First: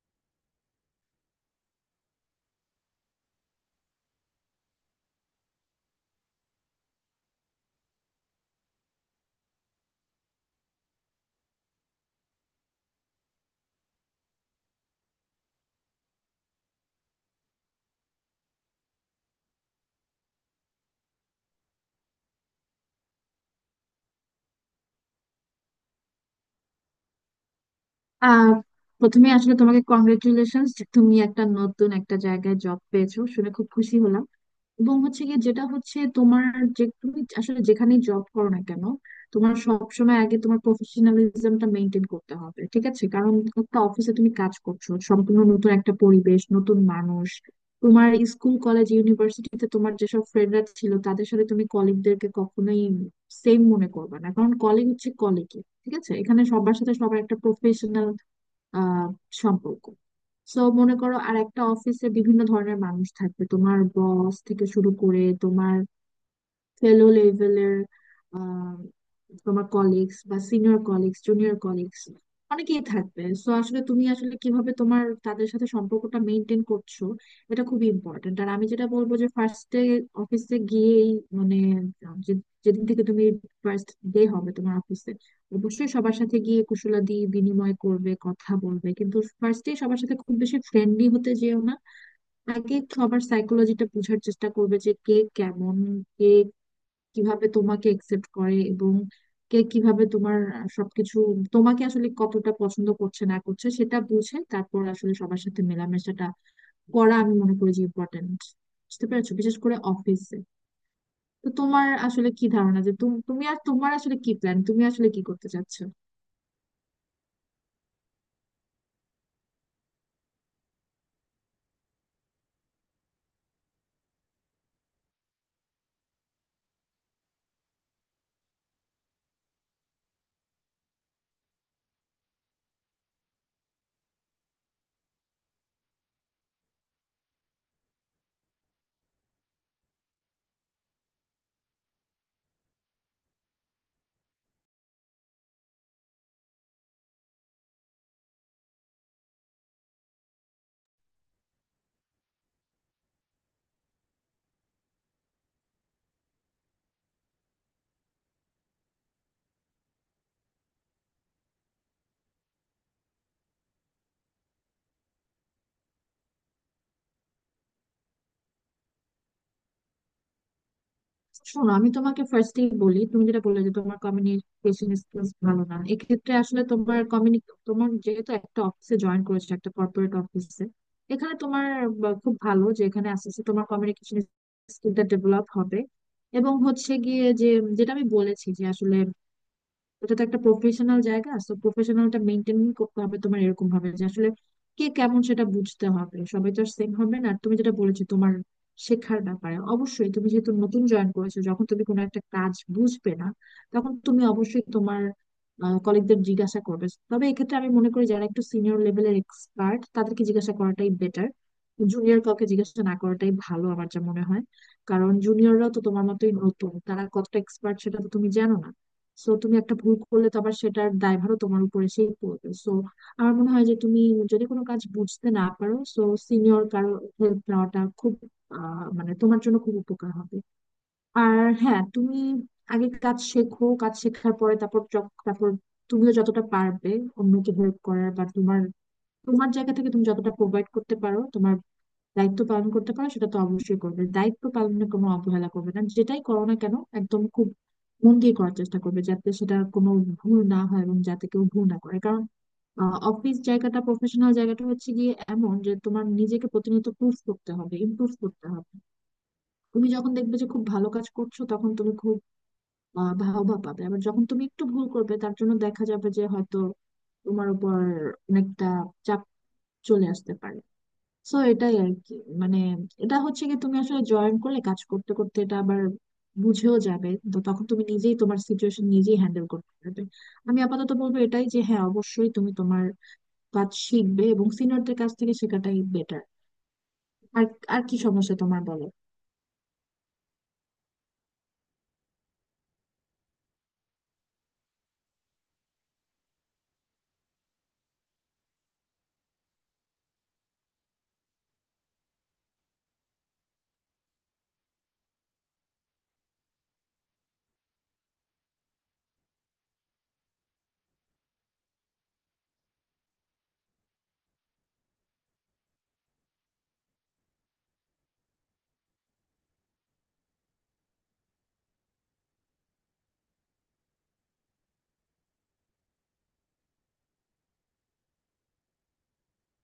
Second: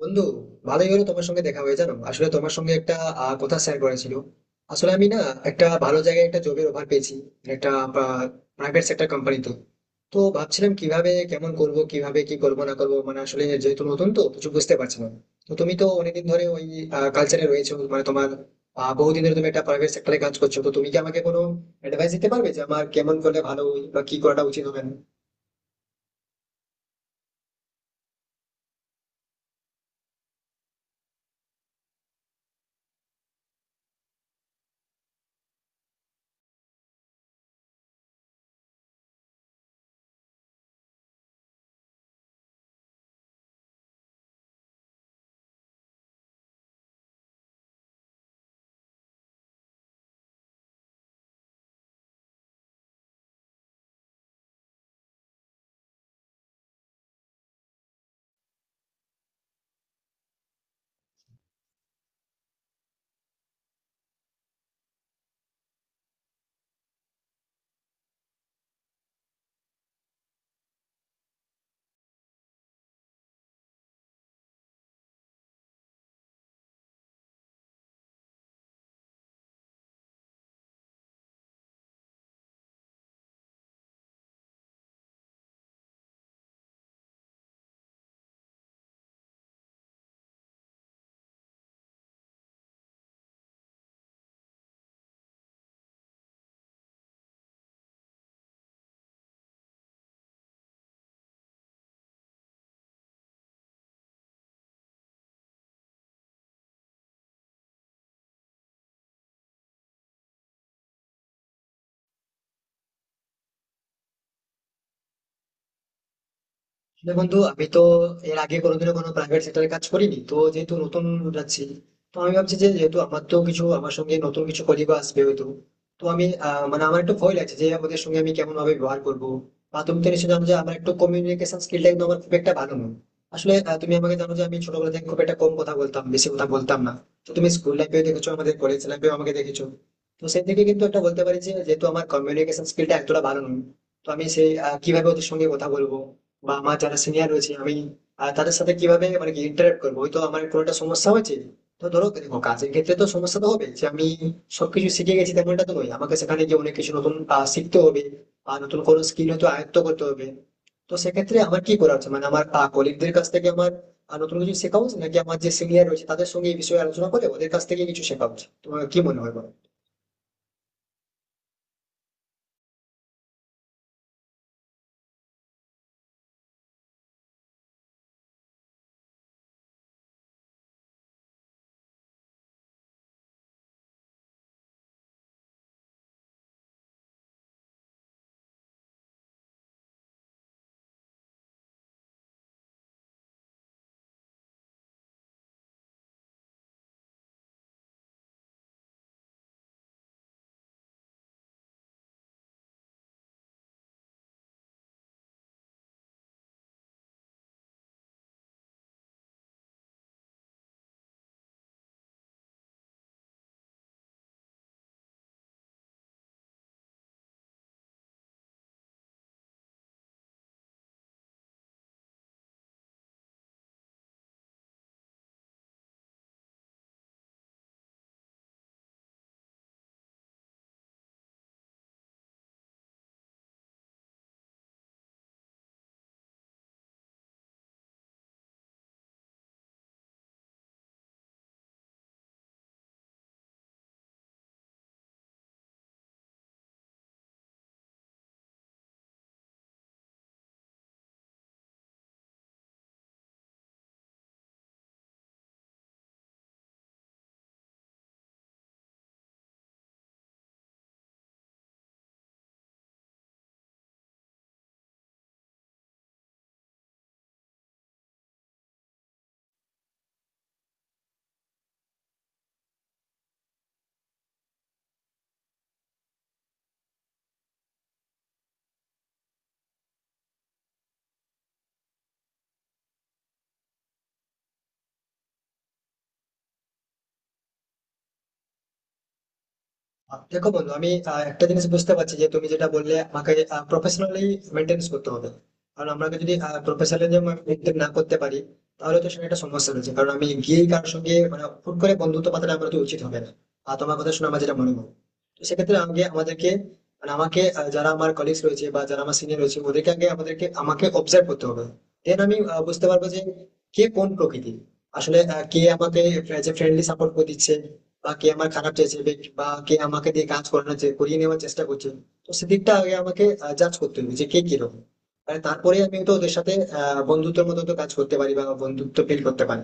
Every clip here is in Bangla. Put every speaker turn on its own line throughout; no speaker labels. বন্ধু, ভালোই হলো তোমার সঙ্গে দেখা হয়ে। জানো, আসলে তোমার সঙ্গে একটা কথা শেয়ার করেছিল। আসলে আমি না একটা ভালো জায়গায় একটা জবের অফার পেয়েছি, একটা প্রাইভেট সেক্টর কোম্পানিতে। তো ভাবছিলাম কিভাবে কেমন করব, কিভাবে কি করবো না করবো, মানে আসলে যেহেতু নতুন তো কিছু বুঝতে পারছি না। তো তুমি তো অনেকদিন ধরে ওই কালচারে রয়েছো, মানে তোমার বহুদিন ধরে তুমি একটা প্রাইভেট সেক্টরে কাজ করছো। তো তুমি কি আমাকে কোনো অ্যাডভাইস দিতে পারবে যে আমার কেমন করলে ভালো হয় বা কি করাটা উচিত হবে না?
আহ প্রথমে আসলে তোমাকে কংগ্রেচুলেশন। তুমি একটা নতুন একটা জায়গায় জব পেয়েছো শুনে খুব খুশি হলাম। এবং হচ্ছে গিয়ে যেটা হচ্ছে তোমার, যে তুমি আসলে যেখানেই জব করো না কেন, তোমার সবসময় আগে তোমার প্রফেশনালিজমটা মেনটেন করতে হবে, ঠিক আছে? কারণ একটা অফিসে তুমি কাজ করছো, সম্পূর্ণ নতুন একটা পরিবেশ, নতুন মানুষ। তোমার স্কুল কলেজ ইউনিভার্সিটিতে তোমার যেসব ফ্রেন্ডরা ছিল তাদের সাথে তুমি কলিগদেরকে কখনোই সেম মনে করবে না, কারণ কলিগ হচ্ছে কলিগই, ঠিক আছে? এখানে সবার সাথে সবার একটা প্রফেশনাল আহ সম্পর্ক। সো মনে করো আর একটা অফিসে বিভিন্ন ধরনের মানুষ থাকবে, তোমার বস থেকে শুরু করে তোমার ফেলো লেভেলের আহ, তোমার কলিগস বা সিনিয়র কলিগস, জুনিয়র কলিগস, অনেকেই থাকবে। সো আসলে তুমি আসলে কিভাবে তোমার তাদের সাথে সম্পর্কটা মেনটেন করছো, এটা খুবই ইম্পর্টেন্ট। আর আমি যেটা বলবো যে ফার্স্টে অফিসে গিয়েই, মানে যেদিন থেকে তুমি ফার্স্ট ডে হবে তোমার অফিসে, অবশ্যই সবার সাথে গিয়ে কুশলাদি বিনিময় করবে, কথা বলবে, কিন্তু ফার্স্টে সবার সাথে খুব বেশি ফ্রেন্ডলি হতে যেও না। আগে সবার সাইকোলজিটা বোঝার চেষ্টা করবে যে কে কেমন, কিভাবে তোমাকে একসেপ্ট করে, এবং কে কিভাবে তোমার সবকিছু, তোমাকে আসলে কতটা পছন্দ করছে না করছে, সেটা বুঝে তারপর আসলে সবার সাথে মেলামেশাটা করা আমি মনে করি যে ইম্পর্টেন্ট। বুঝতে পেরেছো, বিশেষ করে অফিসে। তো তোমার আসলে কি ধারণা যে তুমি তুমি আর তোমার আসলে কি প্ল্যান, তুমি আসলে কি করতে চাচ্ছ?
আসলে বন্ধু, আমি তো এর আগে কোনোদিনও কোনো প্রাইভেট সেক্টরে কাজ করিনি, তো যেহেতু নতুন যাচ্ছি। তো আমি ভাবছি যে যেহেতু আমার তো কিছু আমার সঙ্গে নতুন কিছু কলিগ আসবে হয়তো, তো আমি মানে আমার একটু ভয় লাগছে যে ওদের সঙ্গে আমি কেমন ভাবে ব্যবহার করবো। বা তুমি তো নিশ্চয়ই জানো যে আমার একটু কমিউনিকেশন স্কিলটা কিন্তু আমার খুব একটা ভালো নয়। আসলে তুমি আমাকে জানো যে আমি ছোটবেলা থেকে খুব একটা কম কথা বলতাম, বেশি কথা বলতাম না। তো তুমি স্কুল লাইফেও দেখেছো, আমাদের কলেজ লাইফেও আমাকে দেখেছো। তো সেই থেকে কিন্তু একটা বলতে পারি যে যেহেতু আমার কমিউনিকেশন স্কিলটা এতটা ভালো নয়, তো আমি সেই কিভাবে ওদের সঙ্গে কথা বলবো, বা আমার যারা সিনিয়র রয়েছে আমি তাদের সাথে কিভাবে মানে কি ইন্টারেক্ট করবো, ওই তো আমার কোনো একটা সমস্যা হয়েছে। তো ধরো দেখো, কাজের ক্ষেত্রে তো সমস্যা তো হবে। যে আমি সবকিছু শিখে গেছি তেমনটা তো নয়, আমাকে সেখানে গিয়ে অনেক কিছু নতুন শিখতে হবে, আর নতুন কোনো স্কিল হয়তো আয়ত্ত করতে হবে। তো সেক্ষেত্রে আমার কি করা উচিত? মানে আমার কলিগদের কাছ থেকে আমার নতুন কিছু শেখা উচিত, নাকি আমার যে সিনিয়র রয়েছে তাদের সঙ্গে এই বিষয়ে আলোচনা করে ওদের কাছ থেকে কিছু শেখা উচিত? তোমার কি মনে হয় বলো?
শোনো, আমি তোমাকে ফার্স্টেই বলি, তুমি যেটা বললে যে তোমার কমিউনিকেশন স্কিলস ভালো না, এক্ষেত্রে আসলে তোমার কমিউনি, তোমার যেহেতু একটা অফিসে জয়েন করেছো, একটা কর্পোরেট অফিসে, এখানে তোমার, বা খুব ভালো যে এখানে আস্তে আস্তে তোমার কমিউনিকেশন স্কিলটা ডেভেলপ হবে। এবং হচ্ছে গিয়ে যে, যেটা আমি বলেছি যে আসলে, এটা তো একটা প্রফেশনাল জায়গা, তো প্রফেশনালটা মেনটেন করতে হবে তোমার, এরকম ভাবে যে আসলে কে কেমন সেটা বুঝতে হবে, সবাই তো আর সেম হবে না। আর তুমি যেটা বলেছো তোমার শেখার ব্যাপারে, অবশ্যই তুমি যেহেতু নতুন জয়েন করেছো, যখন তুমি কোনো একটা কাজ বুঝবে না, তখন তুমি অবশ্যই তোমার কলিগদের জিজ্ঞাসা করবে। তবে এক্ষেত্রে আমি মনে করি যারা একটু সিনিয়র লেভেলের এক্সপার্ট তাদেরকে জিজ্ঞাসা করাটাই বেটার, জুনিয়র কাউকে জিজ্ঞাসা না করাটাই ভালো আমার যা মনে হয়। কারণ জুনিয়ররা তো তোমার মতোই নতুন, তারা কতটা এক্সপার্ট সেটা তো তুমি জানো না। সো তুমি একটা ভুল করলে তো আবার সেটার দায়ভারও তোমার উপরে সেই পড়বে। সো আমার মনে হয় যে তুমি যদি কোনো কাজ বুঝতে না পারো, সো সিনিয়র কারো হেল্প নেওয়াটা খুব, মানে তোমার জন্য খুব উপকার হবে। আর হ্যাঁ, তুমি আগে কাজ শেখো, কাজ শেখার পরে তারপর, তারপর তুমিও যতটা পারবে অন্যকে হেল্প করার, বা তোমার, তোমার জায়গা থেকে তুমি যতটা প্রোভাইড করতে পারো, তোমার দায়িত্ব পালন করতে পারো, সেটা তো অবশ্যই করবে। দায়িত্ব পালনে কোনো অবহেলা করবে না, যেটাই করো না কেন একদম খুব মন দিয়ে করার চেষ্টা করবে, যাতে সেটা কোনো ভুল না হয় এবং যাতে কেউ ভুল না করে। কারণ অফিস জায়গাটা, প্রফেশনাল জায়গাটা হচ্ছে গিয়ে এমন যে তোমার নিজেকে প্রতিনিয়ত প্রুফ করতে হবে, ইমপ্রুভ করতে হবে। তুমি যখন দেখবে যে খুব ভালো কাজ করছো, তখন তুমি খুব ভাবা পাবে। আবার যখন তুমি একটু ভুল করবে, তার জন্য দেখা যাবে যে হয়তো তোমার উপর অনেকটা চাপ চলে আসতে পারে। সো এটাই আর কি, মানে এটা হচ্ছে কি, তুমি আসলে জয়েন করলে কাজ করতে করতে এটা আবার বুঝেও যাবে, তো তখন তুমি নিজেই তোমার সিচুয়েশন নিজেই হ্যান্ডেল করতে পারবে। আমি আপাতত বলবো এটাই যে হ্যাঁ, অবশ্যই তুমি তোমার কাজ শিখবে এবং সিনিয়রদের কাছ থেকে শেখাটাই বেটার। আর আর কি সমস্যা তোমার, বলো?
দেখো বন্ধু, আমি একটা জিনিস বুঝতে পারছি যে তুমি যেটা বললে আমাকে প্রফেশনালি মেনটেন করতে হবে। কারণ আমরা যদি প্রফেশনালি মেনটেন না করতে পারি তাহলে তো সেটা একটা সমস্যা রয়েছে। কারণ আমি গিয়ে কারোর সঙ্গে মানে হুট করে বন্ধুত্ব পাতাটা আমার তো উচিত হবে না। আর তোমার কথা শুনে আমার যেটা মনে হয়, তো সেক্ষেত্রে আগে আমাদেরকে, মানে আমাকে, যারা আমার কলিগস রয়েছে বা যারা আমার সিনিয়র রয়েছে ওদেরকে আগে আমাদেরকে আমাকে অবজার্ভ করতে হবে। দেন আমি বুঝতে পারবো যে কে কোন প্রকৃতি, আসলে কে আমাকে যে ফ্রেন্ডলি সাপোর্ট করে দিচ্ছে, বা কে আমার খারাপ চাইছে, বা কে আমাকে দিয়ে কাজ করানোর করিয়ে নেওয়ার চেষ্টা করছে। তো সেদিকটা আগে আমাকে জাজ করতে হবে যে কে কিরকম। মানে তারপরে আমি তো ওদের সাথে বন্ধুত্বের মতো তো কাজ করতে পারি, বা বন্ধুত্ব ফিল করতে পারি।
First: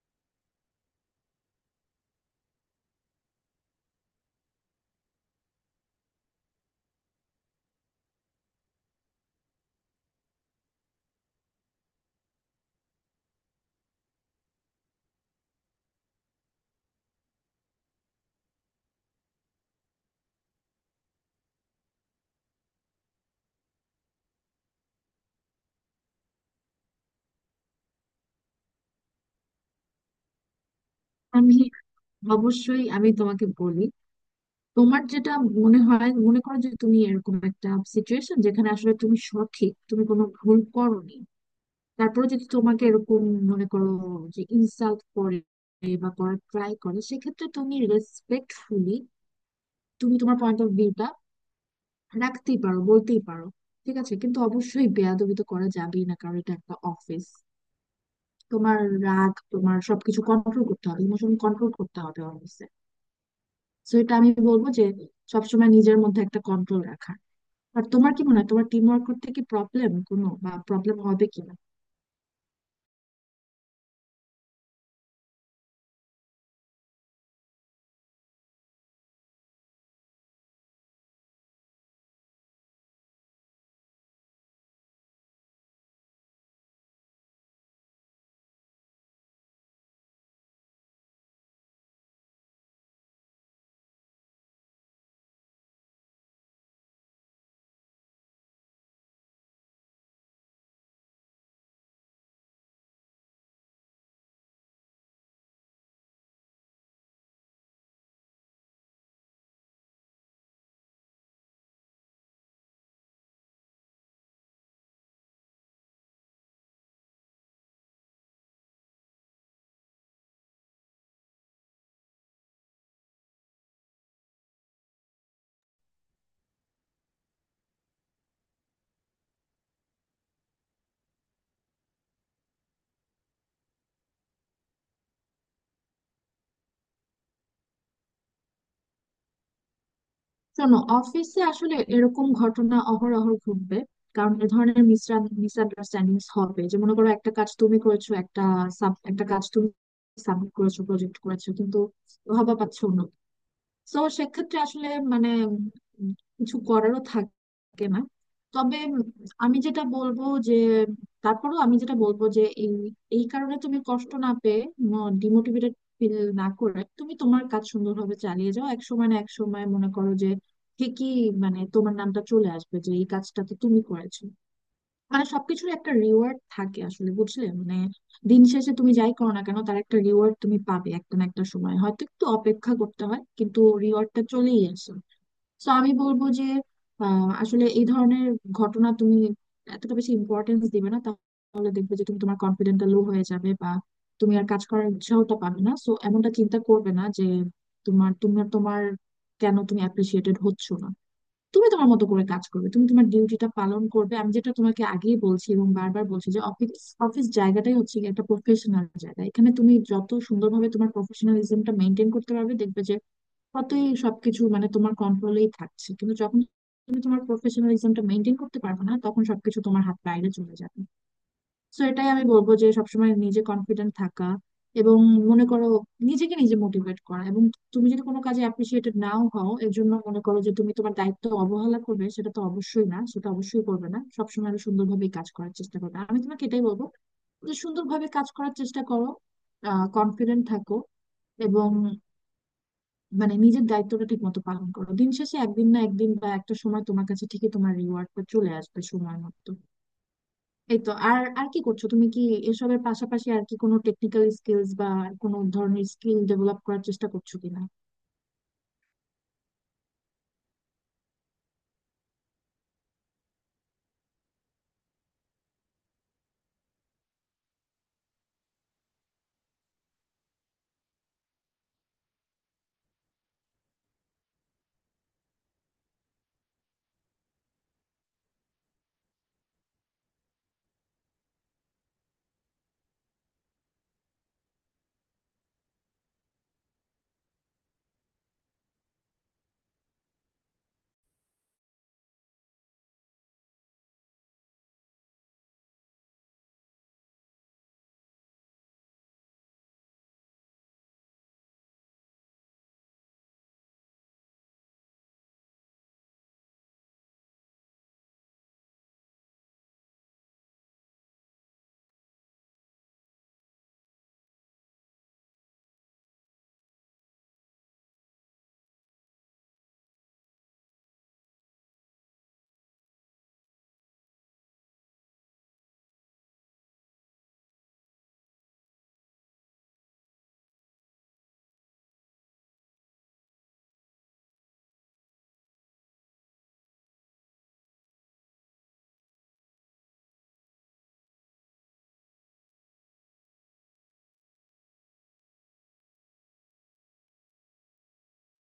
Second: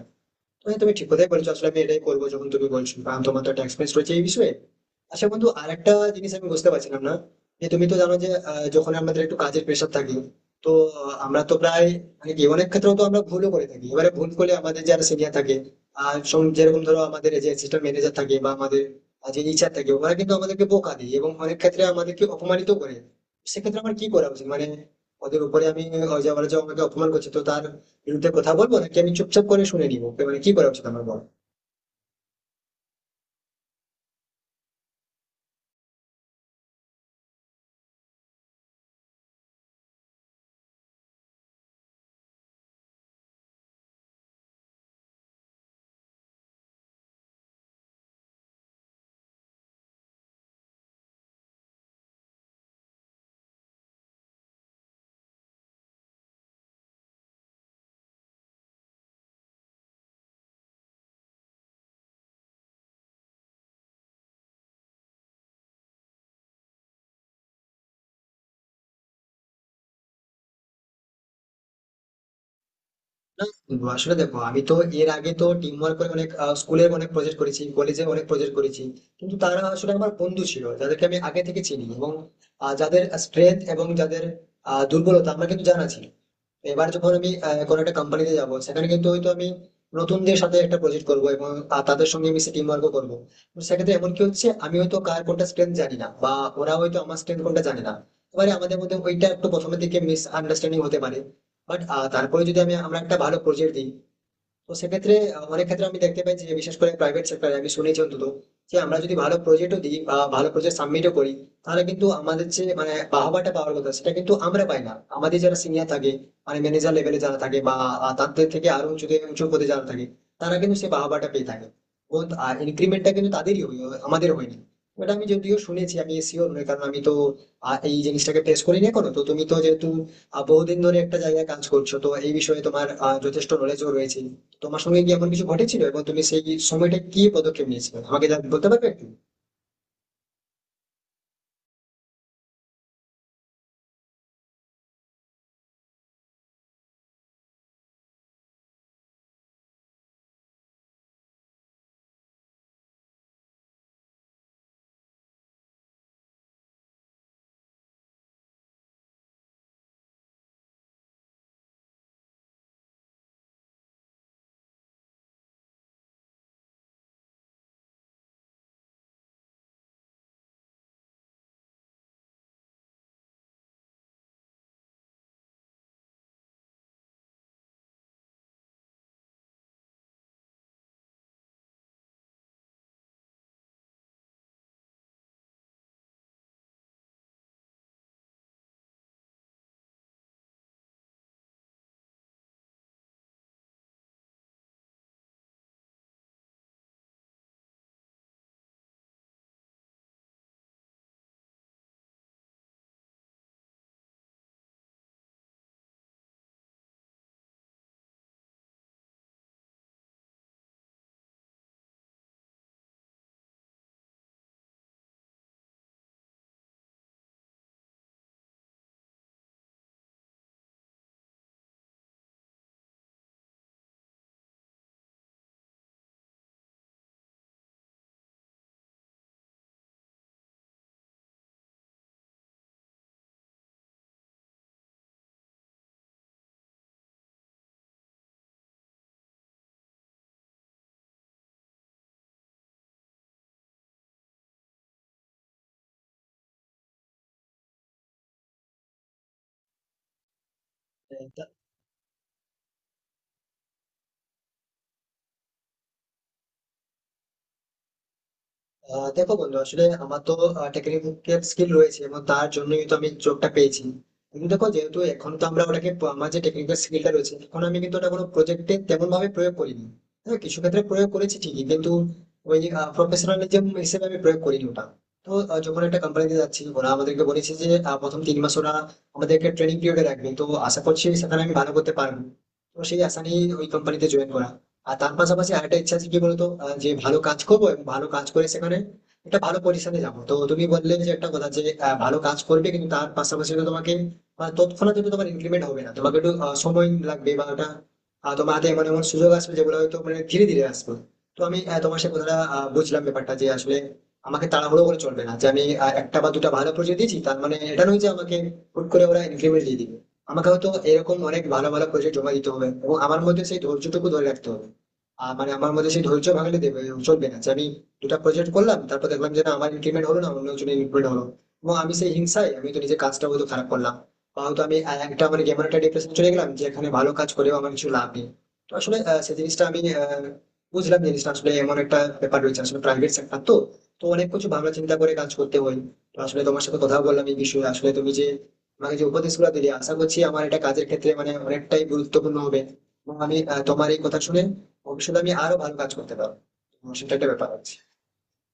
হ্যাঁ, তুমি ঠিক কথাই বলেছো। আসলে আমি এটাই করবো যখন তুমি বলছো, কারণ তোমার তো একটা experience রয়েছে এই বিষয়ে। আচ্ছা বন্ধু, আর একটা জিনিস আমি বুঝতে পারছিলাম না। যে তুমি তো জানো যে যখন আমাদের একটু কাজের প্রেশার থাকে, তো আমরা তো প্রায় মানে কি অনেক ক্ষেত্রে তো আমরা ভুলও করে থাকি। এবারে ভুল করলে আমাদের যারা সিনিয়র থাকে, আর যেরকম ধরো আমাদের যে অ্যাসিস্ট্যান্ট ম্যানেজার থাকে বা আমাদের যে ইচ্ছা থাকে, ওরা কিন্তু আমাদেরকে বোকা দেয় এবং অনেক ক্ষেত্রে আমাদেরকে অপমানিত করে। সেক্ষেত্রে আমার কি করা উচিত? মানে ওদের উপরে আমি, ওই যে ওরা যে আমাকে অপমান করছে তো তার বিরুদ্ধে কথা বলবো, নাকি আমি চুপচাপ করে শুনে নিবো? ওকে মানে কি করা উচিত আমার বলো?
আমি, অবশ্যই আমি তোমাকে বলি, তোমার যেটা মনে হয়, মনে করো যে তুমি এরকম একটা সিচুয়েশন যেখানে আসলে তুমি সঠিক, তুমি কোনো ভুল করোনি, তারপরে যদি তোমাকে এরকম, মনে করো যে ইনসাল্ট করে বা করার ট্রাই করে, সেক্ষেত্রে তুমি রেসপেক্টফুলি তুমি তোমার পয়েন্ট অফ ভিউটা রাখতেই পারো, বলতেই পারো, ঠিক আছে? কিন্তু অবশ্যই বেয়াদবি তো করা যাবেই না, কারণ এটা একটা অফিস। তোমার রাগ, তোমার সবকিছু কন্ট্রোল করতে হবে, ইমোশন কন্ট্রোল করতে হবে অফিসে। তো এটা আমি বলবো যে সবসময় নিজের মধ্যে একটা কন্ট্রোল রাখা। আর তোমার কি মনে হয়, তোমার টিম ওয়ার্ক করতে কি প্রবলেম কোনো বা প্রবলেম হবে কি?
না বন্ধু, আসলে দেখো আমি তো এর আগে তো টিম ওয়ার্ক করে অনেক, স্কুলে অনেক প্রজেক্ট করেছি, কলেজে অনেক প্রজেক্ট করেছি। কিন্তু তারা আসলে আমার বন্ধু ছিল যাদেরকে আমি আগে থেকে চিনি, এবং যাদের স্ট্রেংথ এবং যাদের দুর্বলতা আমার কিন্তু জানা ছিল। এবার যখন আমি কোনো একটা কোম্পানিতে যাব, সেখানে কিন্তু হয়তো আমি নতুনদের সাথে একটা প্রজেক্ট করব এবং তাদের সঙ্গে মিশে টিম ওয়ার্কও করবো। তো সেক্ষেত্রে এমন কি হচ্ছে, আমি হয়তো কার কোনটা স্ট্রেংথ জানি না, বা ওরা হয়তো আমার স্ট্রেংথ কোনটা জানে না। এবারে আমাদের মধ্যে ওইটা একটু প্রথমের দিকে মিস আন্ডারস্ট্যান্ডিং হতে পারে। বাট তারপরে যদি আমরা একটা ভালো প্রজেক্ট দিই, তো সেক্ষেত্রে অনেক ক্ষেত্রে আমি দেখতে পাই যে বিশেষ করে প্রাইভেট সেক্টরে আমি শুনেছি অন্তত, যে আমরা যদি ভালো প্রজেক্টও দিই বা ভালো প্রজেক্ট সাবমিটও করি, তাহলে কিন্তু আমাদের যে মানে বাহবাটা পাওয়ার কথা সেটা কিন্তু আমরা পাই না। আমাদের যারা সিনিয়র থাকে, মানে ম্যানেজার লেভেলে যারা থাকে, বা তাদের থেকে আরো উঁচু উঁচু পদে যারা থাকে, তারা কিন্তু সে বাহবাটা পেয়ে থাকে, এবং ইনক্রিমেন্টটা কিন্তু তাদেরই হয়, আমাদের হয়নি। ওটা আমি যদিও শুনেছি, আমি শিওর নই, কারণ আমি তো এই জিনিসটাকে ফেস করি না এখনো। তো তুমি তো যেহেতু বহুদিন ধরে একটা জায়গায় কাজ করছো, তো এই বিষয়ে তোমার যথেষ্ট নলেজও রয়েছে। তোমার সঙ্গে কি এমন কিছু ঘটেছিল, এবং তুমি সেই সময়টা কি পদক্ষেপ নিয়েছিলে আমাকে বলতে পারবে একটু?
শোনো, অফিসে আসলে এরকম ঘটনা অহরহ ঘটবে। কারণ এ ধরনের মিসআন্ডারস্ট্যান্ডিং হবে যে, মনে করো একটা কাজ তুমি করেছো, একটা একটা কাজ তুমি সাবমিট করেছো, প্রজেক্ট করেছো, কিন্তু হবা পাচ্ছ অন্য। তো সেক্ষেত্রে আসলে, মানে কিছু করারও থাকে না। তবে আমি যেটা বলবো যে, তারপরেও আমি যেটা বলবো যে এই, এই কারণে তুমি কষ্ট না পেয়ে, ডিমোটিভেটেড ফিল না করে তুমি তোমার কাজ সুন্দরভাবে চালিয়ে যাও। এক সময় না এক সময় মনে করো যে ঠিকই, মানে তোমার নামটা চলে আসবে যে এই কাজটা তো তুমি করেছো। মানে সবকিছুর একটা রিওয়ার্ড থাকে আসলে, বুঝলে? মানে দিন শেষে তুমি যাই করো না কেন তার একটা রিওয়ার্ড তুমি পাবে একটা না একটা সময়, হয়তো একটু অপেক্ষা করতে হয়, কিন্তু রিওয়ার্ডটা চলেই আসে। তো আমি বলবো যে, আসলে এই ধরনের ঘটনা তুমি এতটা বেশি ইম্পর্টেন্স দিবে না, তাহলে দেখবে যে তুমি তোমার কনফিডেন্টটা লো হয়ে যাবে, বা তুমি আর কাজ করার উৎসাহটা পাবে না। সো এমনটা চিন্তা করবে না যে তোমার তোমার তোমার কেন তুমি অ্যাপ্রিসিয়েটেড হচ্ছ না। তুমি তোমার মতো করে কাজ করবে, তুমি তোমার ডিউটিটা পালন করবে। আমি যেটা তোমাকে আগেই বলছি এবং বারবার বলছি যে অফিস অফিস জায়গাটাই হচ্ছে গিয়ে একটা প্রফেশনাল জায়গা। এখানে তুমি যত সুন্দরভাবে তোমার প্রফেশনালিজমটা মেনটেন করতে পারবে, দেখবে যে কতই সবকিছু মানে তোমার কন্ট্রোলেই থাকছে, কিন্তু যখন তুমি তোমার প্রফেশনালিজমটা মেনটেন করতে পারবে না, তখন সবকিছু তোমার হাত বাইরে চলে যাবে। সো এটাই আমি বলবো যে সবসময় নিজে কনফিডেন্ট থাকা, এবং মনে করো নিজেকে নিজে মোটিভেট করা। এবং তুমি যদি কোনো কাজে অ্যাপ্রিসিয়েটেড নাও হও, এর জন্য মনে করো যে তুমি তোমার দায়িত্ব অবহেলা করবে, সেটা তো অবশ্যই না, সেটা অবশ্যই করবে না। সবসময় আরো সুন্দরভাবে কাজ করার চেষ্টা করবে। আমি তোমাকে এটাই বলবো যে সুন্দরভাবে কাজ করার চেষ্টা করো, কনফিডেন্ট থাকো, এবং মানে নিজের দায়িত্বটা ঠিক মতো পালন করো। দিন শেষে একদিন না একদিন বা একটা সময় তোমার কাছে ঠিকই তোমার রিওয়ার্ডটা চলে আসবে সময় মতো। এই তো। আর
হ্যাঁ।
আর কি করছো তুমি, কি এসবের পাশাপাশি আর কি কোনো টেকনিক্যাল স্কিলস বা কোনো ধরনের স্কিল ডেভেলপ করার চেষ্টা করছো কিনা?
দেখো বন্ধু, আসলে আমার তো টেকনিক্যাল স্কিল রয়েছে এবং তার জন্যই তো আমি জবটা পেয়েছি। কিন্তু দেখো যেহেতু এখন তো আমরা আমার যে টেকনিক্যাল স্কিলটা রয়েছে এখন আমি কিন্তু ওটা কোনো প্রজেক্টে তেমন ভাবে প্রয়োগ করিনি। হ্যাঁ, কিছু ক্ষেত্রে প্রয়োগ করেছি ঠিকই, কিন্তু ওই প্রফেশনালিজম হিসেবে আমি প্রয়োগ করিনি ওটা। তো যখন একটা কোম্পানিতে যাচ্ছি, ওরা আমাদেরকে বলেছে যে প্রথম 3 মাস ওরা আমাদেরকে ট্রেনিং পিরিয়ডে রাখবে, তো আশা করছি সেখানে আমি ভালো করতে পারবো। তো সেই আশা নিয়ে ওই কোম্পানিতে জয়েন করা। আর তার পাশাপাশি আরেকটা ইচ্ছা আছে কি বলতো, যে ভালো কাজ করবো এবং ভালো কাজ করে সেখানে একটা ভালো পজিশনে যাবো। তো তুমি বললে যে একটা কথা যে ভালো কাজ করবে কিন্তু তার পাশাপাশি তো তোমাকে তৎক্ষণাৎ কিন্তু তোমার ইমপ্লিমেন্ট হবে না, তোমাকে একটু সময় লাগবে, বা ওটা তোমার হাতে এমন এমন সুযোগ আসবে যেগুলো হয়তো মানে ধীরে ধীরে আসবে। তো আমি তোমার সে কথাটা বুঝলাম ব্যাপারটা যে আসলে আমাকে তাড়াহুড়ো করে চলবে না। যে আমি একটা বা দুটা ভালো প্রজেক্ট দিয়েছি তার মানে এটা নয় যে আমাকে হুট করে ওরা ইনক্রিমেন্ট দিয়ে দিবে। আমাকে হয়তো এরকম অনেক ভালো ভালো প্রজেক্ট জমা দিতে হবে, এবং আমার মধ্যে সেই ধৈর্যটুকু ধরে রাখতে হবে। মানে আমার মধ্যে সেই ধৈর্য ভাঙলে দেবে চলবে না। যে আমি দুটা প্রজেক্ট করলাম তারপর দেখলাম যে না আমার ইমপ্লিমেন্ট হলো না, অন্য জনের ইমপ্লিমেন্ট হলো, এবং আমি সেই হিংসায় আমি তো নিজের কাজটা হয়তো খারাপ করলাম। বা হয়তো আমি একটা মানে এমন একটা ডিপ্রেশন চলে গেলাম যে এখানে ভালো কাজ করেও আমার কিছু লাভ নেই। তো আসলে সেই জিনিসটা আমি বুঝলাম যে জিনিসটা আসলে এমন একটা ব্যাপার রয়েছে, আসলে প্রাইভেট সেক্টর তো, অনেক কিছু ভাবনা চিন্তা করে কাজ করতে হয়। তো আসলে তোমার সাথে কথা বললাম এই বিষয়ে, আসলে তুমি যে আমাকে যে উপদেশগুলো দিলে আশা করছি আমার এটা কাজের ক্ষেত্রে মানে অনেকটাই গুরুত্বপূর্ণ হবে। এবং আমি তোমার এই কথা শুনে ভবিষ্যতে আমি আরো ভালো কাজ করতে পারবো, আমার সেটা একটা ব্যাপার আছে।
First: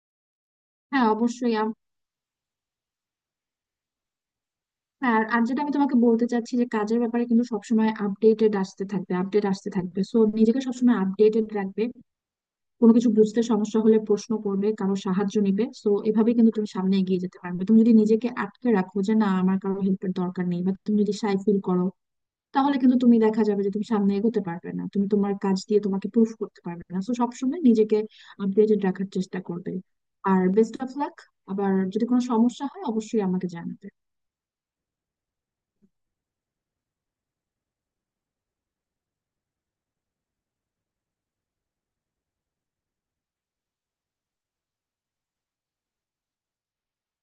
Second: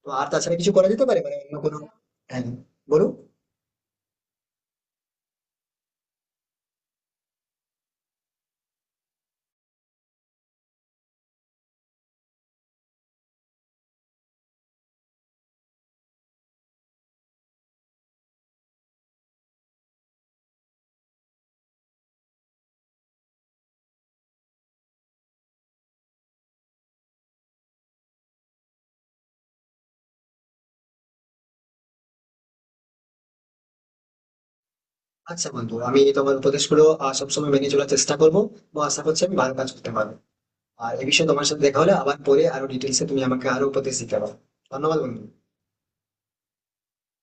তো আর তাছাড়া কিছু করা
হ্যাঁ,
যেতে পারে মানে
অবশ্যই
অন্য কোনো? হ্যাঁ, বলো।
আর আর যেটা আমি তোমাকে বলতে চাচ্ছি যে কাজের ব্যাপারে কিন্তু সবসময় আপডেটেড আসতে থাকবে, আপডেট আসতে থাকবে, সো নিজেকে সবসময় আপডেটেড রাখবে। কোনো কিছু বুঝতে সমস্যা হলে প্রশ্ন করবে, কারো সাহায্য নেবে। সো এভাবে কিন্তু তুমি সামনে এগিয়ে যেতে পারবে। তুমি যদি নিজেকে আটকে রাখো যে না আমার কারো হেল্পের দরকার নেই, বা তুমি যদি সাই ফিল করো, তাহলে কিন্তু তুমি, দেখা যাবে যে তুমি সামনে এগোতে পারবে না, তুমি তোমার কাজ দিয়ে তোমাকে প্রুফ করতে পারবে না। তো সবসময় নিজেকে আপডেটেড রাখার চেষ্টা করবে। আর বেস্ট অফ লাক। আবার যদি কোনো সমস্যা হয় অবশ্যই আমাকে জানাবে।
আচ্ছা বন্ধু, আমি তোমার উপদেশগুলো সবসময় মেনে চলার চেষ্টা করবো, এবং আশা করছি আমি ভালো কাজ করতে পারবো। আর এ বিষয়ে তোমার সাথে দেখা হলে আবার পরে আরো ডিটেলসে তুমি আমাকে আরো উপদেশ দিতে পারো। ধন্যবাদ বন্ধু।